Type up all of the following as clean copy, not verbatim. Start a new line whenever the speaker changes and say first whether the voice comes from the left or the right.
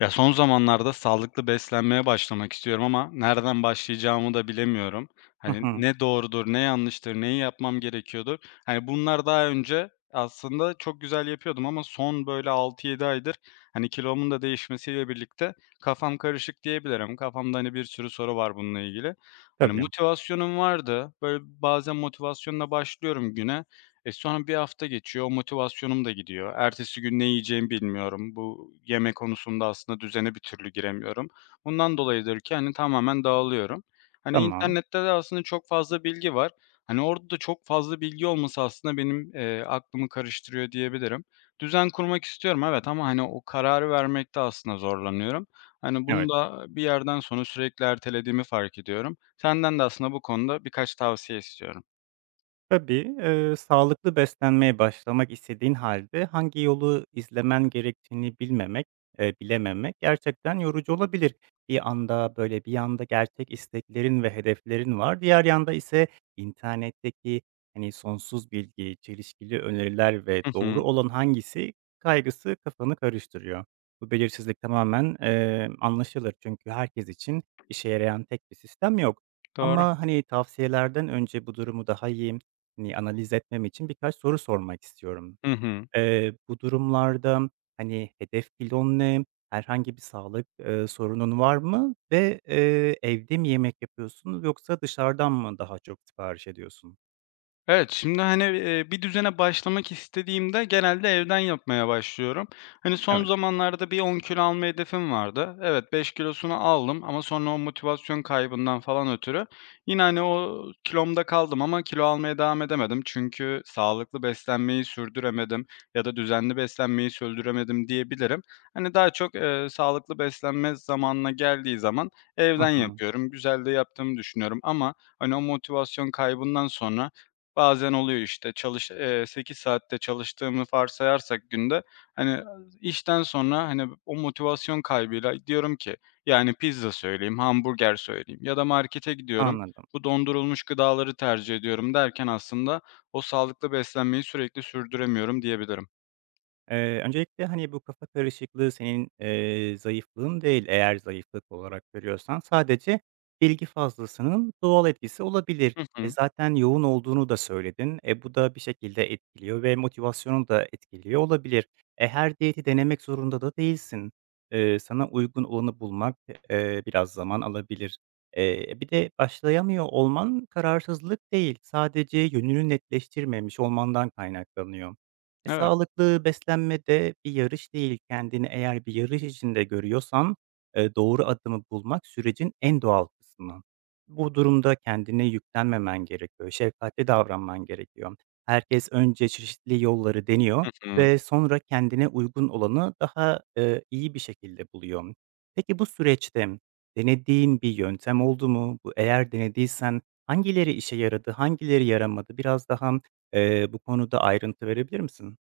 left: Ya, son zamanlarda sağlıklı beslenmeye başlamak istiyorum ama nereden başlayacağımı da bilemiyorum.
right: Hı
left: Hani,
right: hı.
left: ne doğrudur, ne yanlıştır, neyi yapmam gerekiyordur? Hani, bunlar daha önce aslında çok güzel yapıyordum ama son, böyle, altı yedi aydır, hani, kilomun da değişmesiyle birlikte kafam karışık diyebilirim. Kafamda, hani, bir sürü soru var bununla ilgili. Hani,
right: Tabii.
left: motivasyonum vardı. Böyle, bazen motivasyonla başlıyorum güne, sonra bir hafta geçiyor, o motivasyonum da gidiyor. Ertesi gün ne yiyeceğimi bilmiyorum. Bu yeme konusunda aslında düzene bir türlü giremiyorum. Bundan dolayıdır ki, hani, tamamen dağılıyorum. Hani,
right: Tamam.
left: internette de aslında çok fazla bilgi var. Hani, orada da çok fazla bilgi olması aslında benim, aklımı karıştırıyor diyebilirim. Düzen kurmak istiyorum, evet ama, hani, o kararı vermekte aslında zorlanıyorum. Hani,
right: Hı.
left: bunu
right: Evet.
left: da bir yerden sonra sürekli ertelediğimi fark ediyorum. Senden de aslında bu konuda birkaç tavsiye istiyorum.
right: Tabii, sağlıklı beslenmeye başlamak istediğin halde hangi yolu izlemen gerektiğini bilmemek, bilememek gerçekten yorucu olabilir. Bir anda, böyle, bir yanda gerçek isteklerin ve hedeflerin var, diğer yanda ise internetteki, hani, sonsuz bilgi, çelişkili öneriler ve
left: Hı hı.
right: doğru olan hangisi kaygısı kafanı karıştırıyor. Bu belirsizlik tamamen, anlaşılır çünkü herkes için işe yarayan tek bir sistem yok.
left: Doğru.
right: Ama, hani, tavsiyelerden önce bu durumu daha iyi hani, analiz etmem için birkaç soru sormak istiyorum.
left: Hı hı.
right: Bu durumlarda, hani, hedef kilon ne? Herhangi bir sağlık, sorunun var mı ve, evde mi yemek yapıyorsun yoksa dışarıdan mı daha çok sipariş ediyorsun?
left: Evet, şimdi, hani, bir düzene başlamak istediğimde genelde evden yapmaya başlıyorum. Hani, son
right: Evet.
left: zamanlarda bir 10 kilo alma hedefim vardı. Evet, 5 kilosunu aldım ama sonra o motivasyon kaybından falan ötürü yine, hani, o kilomda kaldım ama kilo almaya devam edemedim. Çünkü sağlıklı beslenmeyi sürdüremedim ya da düzenli beslenmeyi sürdüremedim diyebilirim. Hani, daha çok, sağlıklı beslenme zamanına geldiği zaman
right: Hı
left: evden
right: hı.
left: yapıyorum. Güzel de yaptığımı düşünüyorum ama, hani, o motivasyon kaybından sonra bazen oluyor, işte, çalış 8 saat çalıştığımı varsayarsak günde, hani, işten sonra, hani, o motivasyon kaybıyla diyorum ki, yani, pizza söyleyeyim, hamburger söyleyeyim ya da markete gidiyorum,
right: Anladım.
left: bu dondurulmuş gıdaları tercih ediyorum derken aslında o sağlıklı beslenmeyi sürekli sürdüremiyorum diyebilirim.
right: Öncelikle, hani, bu kafa karışıklığı senin, zayıflığın değil, eğer zayıflık olarak görüyorsan. Sadece bilgi fazlasının doğal etkisi olabilir.
left: Hı
right: E,
left: hı.
right: zaten yoğun olduğunu da söyledin. E, bu da bir şekilde etkiliyor ve motivasyonunu da etkiliyor olabilir. E, her diyeti denemek zorunda da değilsin. Sana uygun olanı bulmak, biraz zaman alabilir. Bir de başlayamıyor olman kararsızlık değil, sadece yönünü netleştirmemiş olmandan kaynaklanıyor. E,
left: Evet.
right: sağlıklı beslenme de bir yarış değil. Kendini eğer bir yarış içinde görüyorsan, doğru adımı bulmak sürecin en doğal kısmı. Bu durumda kendine yüklenmemen gerekiyor, şefkatli davranman gerekiyor. Herkes önce çeşitli yolları deniyor
left: Hı hı.
right: ve sonra kendine uygun olanı daha, iyi bir şekilde buluyor. Peki bu süreçte denediğin bir yöntem oldu mu? Bu eğer denediysen hangileri işe yaradı, hangileri yaramadı? Biraz daha, bu konuda ayrıntı verebilir misin?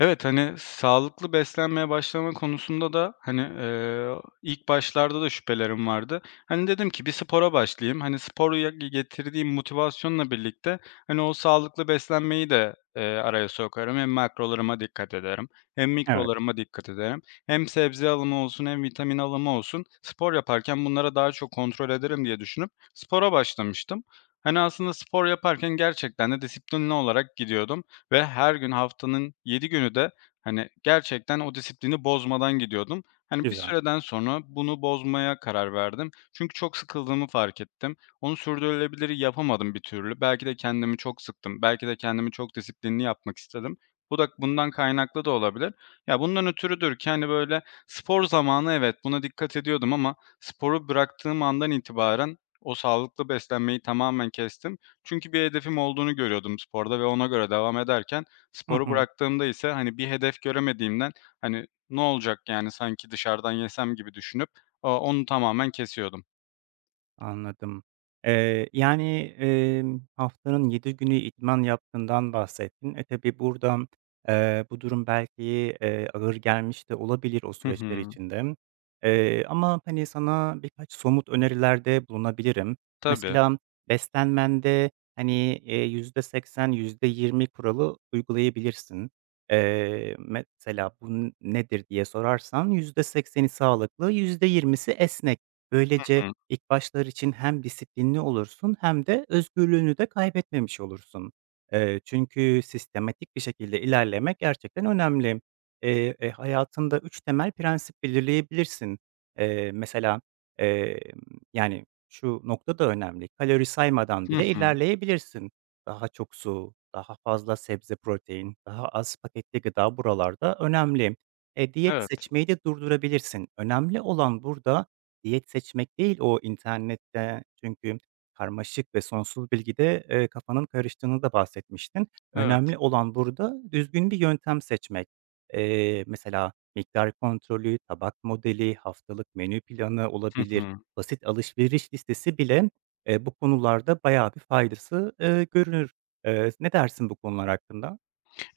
left: Evet, hani, sağlıklı beslenmeye başlama konusunda da, hani, ilk başlarda da şüphelerim vardı. Hani, dedim ki bir spora başlayayım. Hani, sporu ya getirdiğim motivasyonla birlikte, hani, o sağlıklı beslenmeyi de, araya sokarım. Hem makrolarıma dikkat ederim hem
right: Evet,
left: mikrolarıma dikkat ederim. Hem sebze alımı olsun hem vitamin alımı olsun spor yaparken bunlara daha çok kontrol ederim diye düşünüp spora başlamıştım. Hani, aslında spor yaparken gerçekten de disiplinli olarak gidiyordum ve her gün haftanın 7 günü de, hani, gerçekten o disiplini bozmadan gidiyordum. Hani, bir
right: güzel.
left: süreden sonra bunu bozmaya karar verdim. Çünkü çok sıkıldığımı fark ettim. Onu sürdürülebilir yapamadım bir türlü. Belki de kendimi çok sıktım. Belki de kendimi çok disiplinli yapmak istedim. Bu da bundan kaynaklı da olabilir. Ya, bundan ötürüdür ki, hani, böyle spor zamanı evet, buna dikkat ediyordum ama sporu bıraktığım andan itibaren o sağlıklı beslenmeyi tamamen kestim çünkü bir hedefim olduğunu görüyordum sporda ve ona göre devam ederken
right: Hı
left: sporu
right: hı.
left: bıraktığımda ise, hani, bir hedef göremediğimden, hani, "Ne olacak yani sanki dışarıdan yesem?" gibi düşünüp, onu tamamen kesiyordum.
right: Anladım. Yani, haftanın 7 günü idman yaptığından bahsettin. E, tabii burada, bu durum belki, ağır gelmiş de olabilir o
left: Hı
right: süreçler
left: hı.
right: içinde. Ama, hani, sana birkaç somut önerilerde bulunabilirim.
left: Tabii.
right: Mesela beslenmende, hani, %80 %20 kuralı uygulayabilirsin. Mesela bu nedir diye sorarsan %80'i sağlıklı, %20'si esnek.
left: Hı
right: Böylece
left: hı.
right: İlk başlar için hem disiplinli olursun hem de özgürlüğünü de kaybetmemiş olursun. Çünkü sistematik bir şekilde ilerlemek gerçekten önemli. Hayatında 3 temel prensip belirleyebilirsin. Mesela, emm, yani, şu nokta da önemli, kalori saymadan
left: Hı
right: bile
left: hı.
right: ilerleyebilirsin. Daha çok su, daha fazla sebze, protein, daha az paketli gıda buralarda önemli. E, diyet
left: Evet,
right: seçmeyi de durdurabilirsin. Önemli olan burada diyet seçmek değil, o internette çünkü karmaşık ve sonsuz bilgide, kafanın karıştığını da bahsetmiştin.
left: evet.
right: Önemli olan burada düzgün bir yöntem seçmek. Mesela miktar kontrolü, tabak modeli, haftalık menü planı
left: Hı
right: olabilir,
left: hı.
right: basit alışveriş listesi bile, bu konularda bayağı bir faydası, görünür. Ne dersin bu konular hakkında?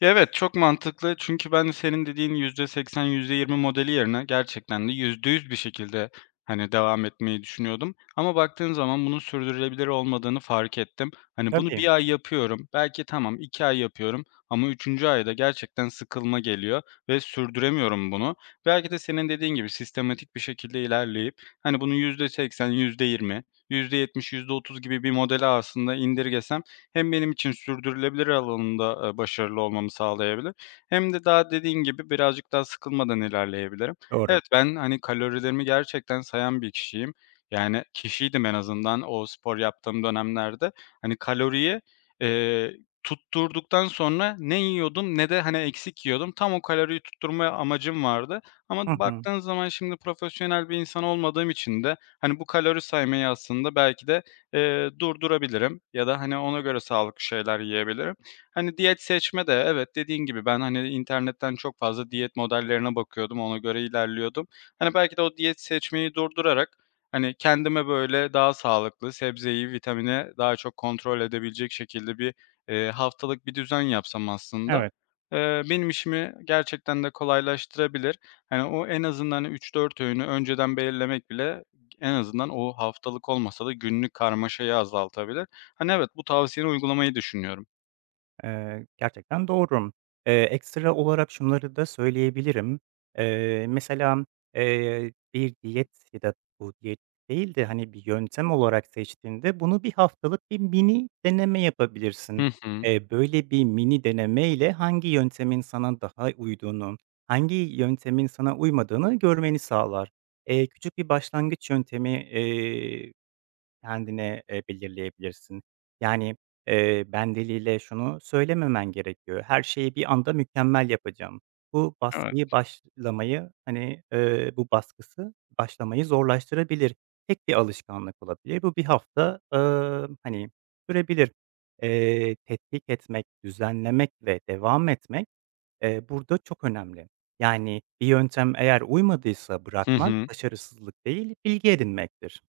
left: Evet, çok mantıklı çünkü ben senin dediğin yüzde seksen yüzde yirmi modeli yerine gerçekten de %100 bir şekilde, hani, devam etmeyi düşünüyordum ama baktığın zaman bunun sürdürülebilir olmadığını fark ettim. Hani, bunu
right: Tabii,
left: bir ay yapıyorum, belki tamam 2 ay yapıyorum ama üçüncü ayda gerçekten sıkılma geliyor ve sürdüremiyorum bunu. Belki de senin dediğin gibi sistematik bir şekilde ilerleyip, hani, bunu yüzde seksen yüzde %20, %30 gibi bir modele aslında indirgesem hem benim için sürdürülebilir alanında, başarılı olmamı sağlayabilir hem de daha dediğin gibi birazcık daha sıkılmadan ilerleyebilirim.
right: doğru.
left: Evet, ben, hani, kalorilerimi gerçekten sayan bir kişiyim. Yani kişiydim en azından o spor yaptığım dönemlerde. Hani, kaloriyi, eee, tutturduktan sonra ne yiyordum ne de, hani, eksik yiyordum. Tam o kaloriyi tutturma amacım vardı ama
right: Hı hı.
left: baktığın zaman şimdi profesyonel bir insan olmadığım için de, hani, bu kalori saymayı aslında belki de durdurabilirim ya da, hani, ona göre sağlıklı şeyler yiyebilirim. Hani, diyet seçme de evet, dediğin gibi ben, hani, internetten çok fazla diyet modellerine bakıyordum, ona göre ilerliyordum. Hani, belki de o diyet seçmeyi durdurarak, hani, kendime, böyle, daha sağlıklı, sebzeyi, vitamini daha çok kontrol edebilecek şekilde bir, haftalık bir düzen yapsam aslında,
right: Evet.
left: benim işimi gerçekten de kolaylaştırabilir. Hani, o en azından üç dört öğünü önceden belirlemek bile en azından o haftalık olmasa da günlük karmaşayı azaltabilir. Hani, evet, bu tavsiyeni uygulamayı düşünüyorum.
right: Gerçekten doğru. Ekstra olarak şunları da söyleyebilirim. Mesela, bir diyet ya da bu diyet değil de, hani, bir yöntem olarak seçtiğinde bunu bir haftalık bir mini deneme yapabilirsin.
left: Hı hı.
right: Böyle bir mini deneme ile hangi yöntemin sana daha uyduğunu, hangi yöntemin sana uymadığını görmeni sağlar. Küçük bir başlangıç yöntemi, kendine, belirleyebilirsin. Yani, ben diliyle şunu söylememen gerekiyor: "Her şeyi bir anda mükemmel yapacağım." Bu baskıyı
left: Evet.
right: başlamayı, hani, eee, bu baskısı başlamayı zorlaştırabilir. Tek bir alışkanlık olabilir. Bu bir hafta, hani, sürebilir. Tetkik etmek, düzenlemek ve devam etmek, burada çok önemli. Yani, bir yöntem eğer uymadıysa
left: Hı
right: bırakmak
left: hı.
right: başarısızlık değil, bilgi edinmektir.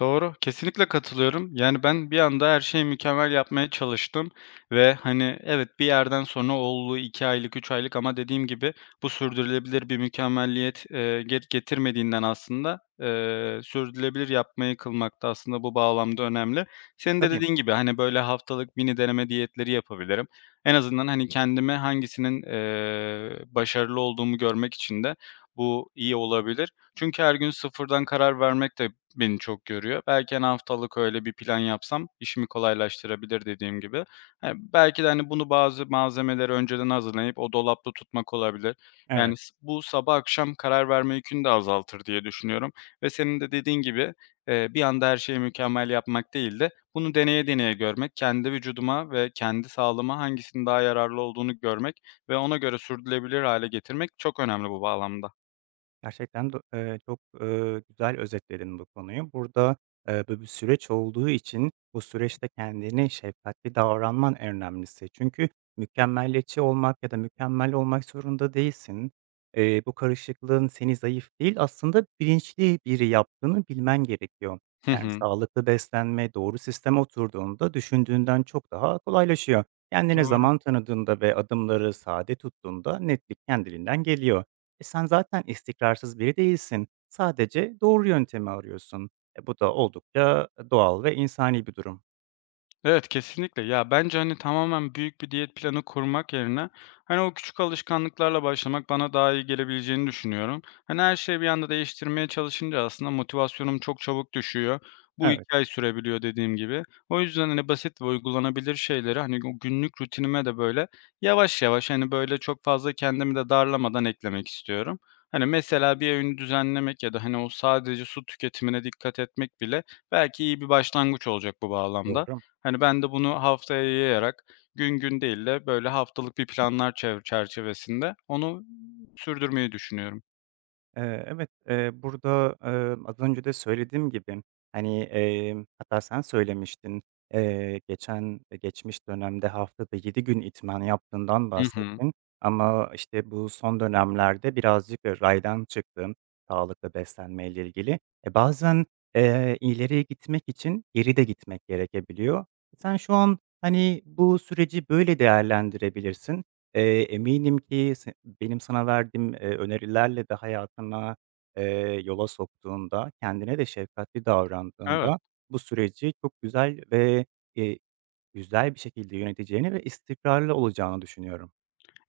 left: Doğru, kesinlikle katılıyorum. Yani, ben bir anda her şeyi mükemmel yapmaya çalıştım ve, hani, evet, bir yerden sonra oldu 2 aylık, 3 aylık ama dediğim gibi bu sürdürülebilir bir mükemmelliyet, getirmediğinden aslında, sürdürülebilir yapmayı kılmak da aslında bu bağlamda önemli. Senin de
right: Tabii,
left: dediğin gibi, hani, böyle haftalık mini deneme diyetleri yapabilirim. En azından, hani, kendime hangisinin, başarılı olduğumu görmek için de bu iyi olabilir. Çünkü her gün sıfırdan karar vermek de beni çok görüyor. Belki, hani, haftalık öyle bir plan yapsam işimi kolaylaştırabilir dediğim gibi. Hani, belki de, hani, bunu bazı malzemeleri önceden hazırlayıp o dolapta tutmak olabilir. Yani,
right: evet.
left: bu sabah akşam karar verme yükünü de azaltır diye düşünüyorum ve senin de dediğin gibi, bir anda her şeyi mükemmel yapmak değil de bunu deneye deneye görmek, kendi vücuduma ve kendi sağlığıma hangisinin daha yararlı olduğunu görmek ve ona göre sürdürülebilir hale getirmek çok önemli bu bağlamda.
right: Gerçekten de, çok, güzel özetledin bu konuyu. Burada, böyle bir süreç olduğu için bu süreçte kendine şefkatli davranman en önemlisi. Çünkü mükemmeliyetçi olmak ya da mükemmel olmak zorunda değilsin. Bu karışıklığın seni zayıf değil, aslında bilinçli biri yaptığını bilmen gerekiyor.
left: Hı
right: Yani
left: hı.
right: sağlıklı beslenme, doğru sisteme oturduğunda düşündüğünden çok daha kolaylaşıyor. Kendine
left: Doğru.
right: zaman tanıdığında ve adımları sade tuttuğunda netlik kendiliğinden geliyor. E, sen zaten istikrarsız biri değilsin. Sadece doğru yöntemi arıyorsun. E, bu da oldukça doğal ve insani bir durum.
left: Evet, kesinlikle. Ya, bence, hani, tamamen büyük bir diyet planı kurmak yerine, hani, o küçük alışkanlıklarla başlamak bana daha iyi gelebileceğini düşünüyorum. Hani, her şeyi bir anda değiştirmeye çalışınca aslında motivasyonum çok çabuk düşüyor. Bu 2
right: Evet,
left: ay sürebiliyor dediğim gibi. O yüzden, hani, basit ve uygulanabilir şeyleri, hani, o günlük rutinime de, böyle, yavaş yavaş, hani, böyle, çok fazla kendimi de darlamadan eklemek istiyorum. Hani, mesela bir öğünü düzenlemek ya da, hani, o sadece su tüketimine dikkat etmek bile belki iyi bir başlangıç olacak bu bağlamda.
right: doğru.
left: Hani, ben de bunu haftaya yayarak gün gün değil de böyle haftalık bir planlar çerçevesinde onu sürdürmeyi düşünüyorum.
right: Evet, burada, az önce de söylediğim gibi, hani, hatta sen söylemiştin, geçmiş dönemde haftada 7 gün idman yaptığından
left: Hı hı.
right: bahsettin ama, işte, bu son dönemlerde birazcık, raydan çıktım sağlıklı beslenmeyle ilgili. E, bazen, ileriye gitmek için geri de gitmek gerekebiliyor. Sen şu an, hani, bu süreci böyle değerlendirebilirsin. Eminim ki benim sana verdiğim, önerilerle de hayatına, yola soktuğunda, kendine de şefkatli
left: Evet.
right: davrandığında bu süreci çok güzel ve, eee, güzel bir şekilde yöneteceğini ve istikrarlı olacağını düşünüyorum.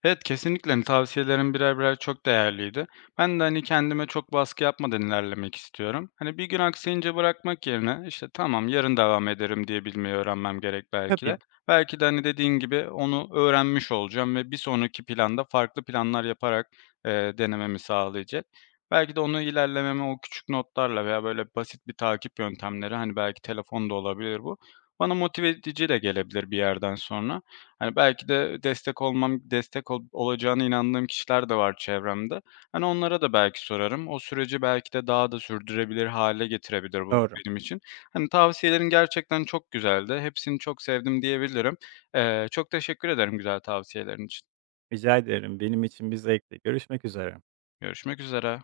left: Evet, kesinlikle, hani, tavsiyelerin birer birer çok değerliydi. Ben de, hani, kendime çok baskı yapmadan ilerlemek istiyorum. Hani, bir gün aksayınca bırakmak yerine, işte, "Tamam, yarın devam ederim." diyebilmeyi öğrenmem gerek belki
right: Tabii,
left: de. Belki de, hani, dediğin gibi onu öğrenmiş olacağım ve bir sonraki planda farklı planlar yaparak, denememi sağlayacak. Belki de onu ilerlememe o küçük notlarla veya, böyle, basit bir takip yöntemleri, hani, belki telefonda olabilir bu, bana motive edici de gelebilir bir yerden sonra. Hani, belki de destek olacağına inandığım kişiler de var çevremde. Hani, onlara da belki sorarım. O süreci belki de daha da sürdürebilir hale getirebilir bu
right: doğru.
left: benim için. Hani, tavsiyelerin gerçekten çok güzeldi. Hepsini çok sevdim diyebilirim. Çok teşekkür ederim güzel tavsiyelerin için.
right: Rica ederim. Benim için bir zevkti. Görüşmek üzere.
left: Görüşmek üzere.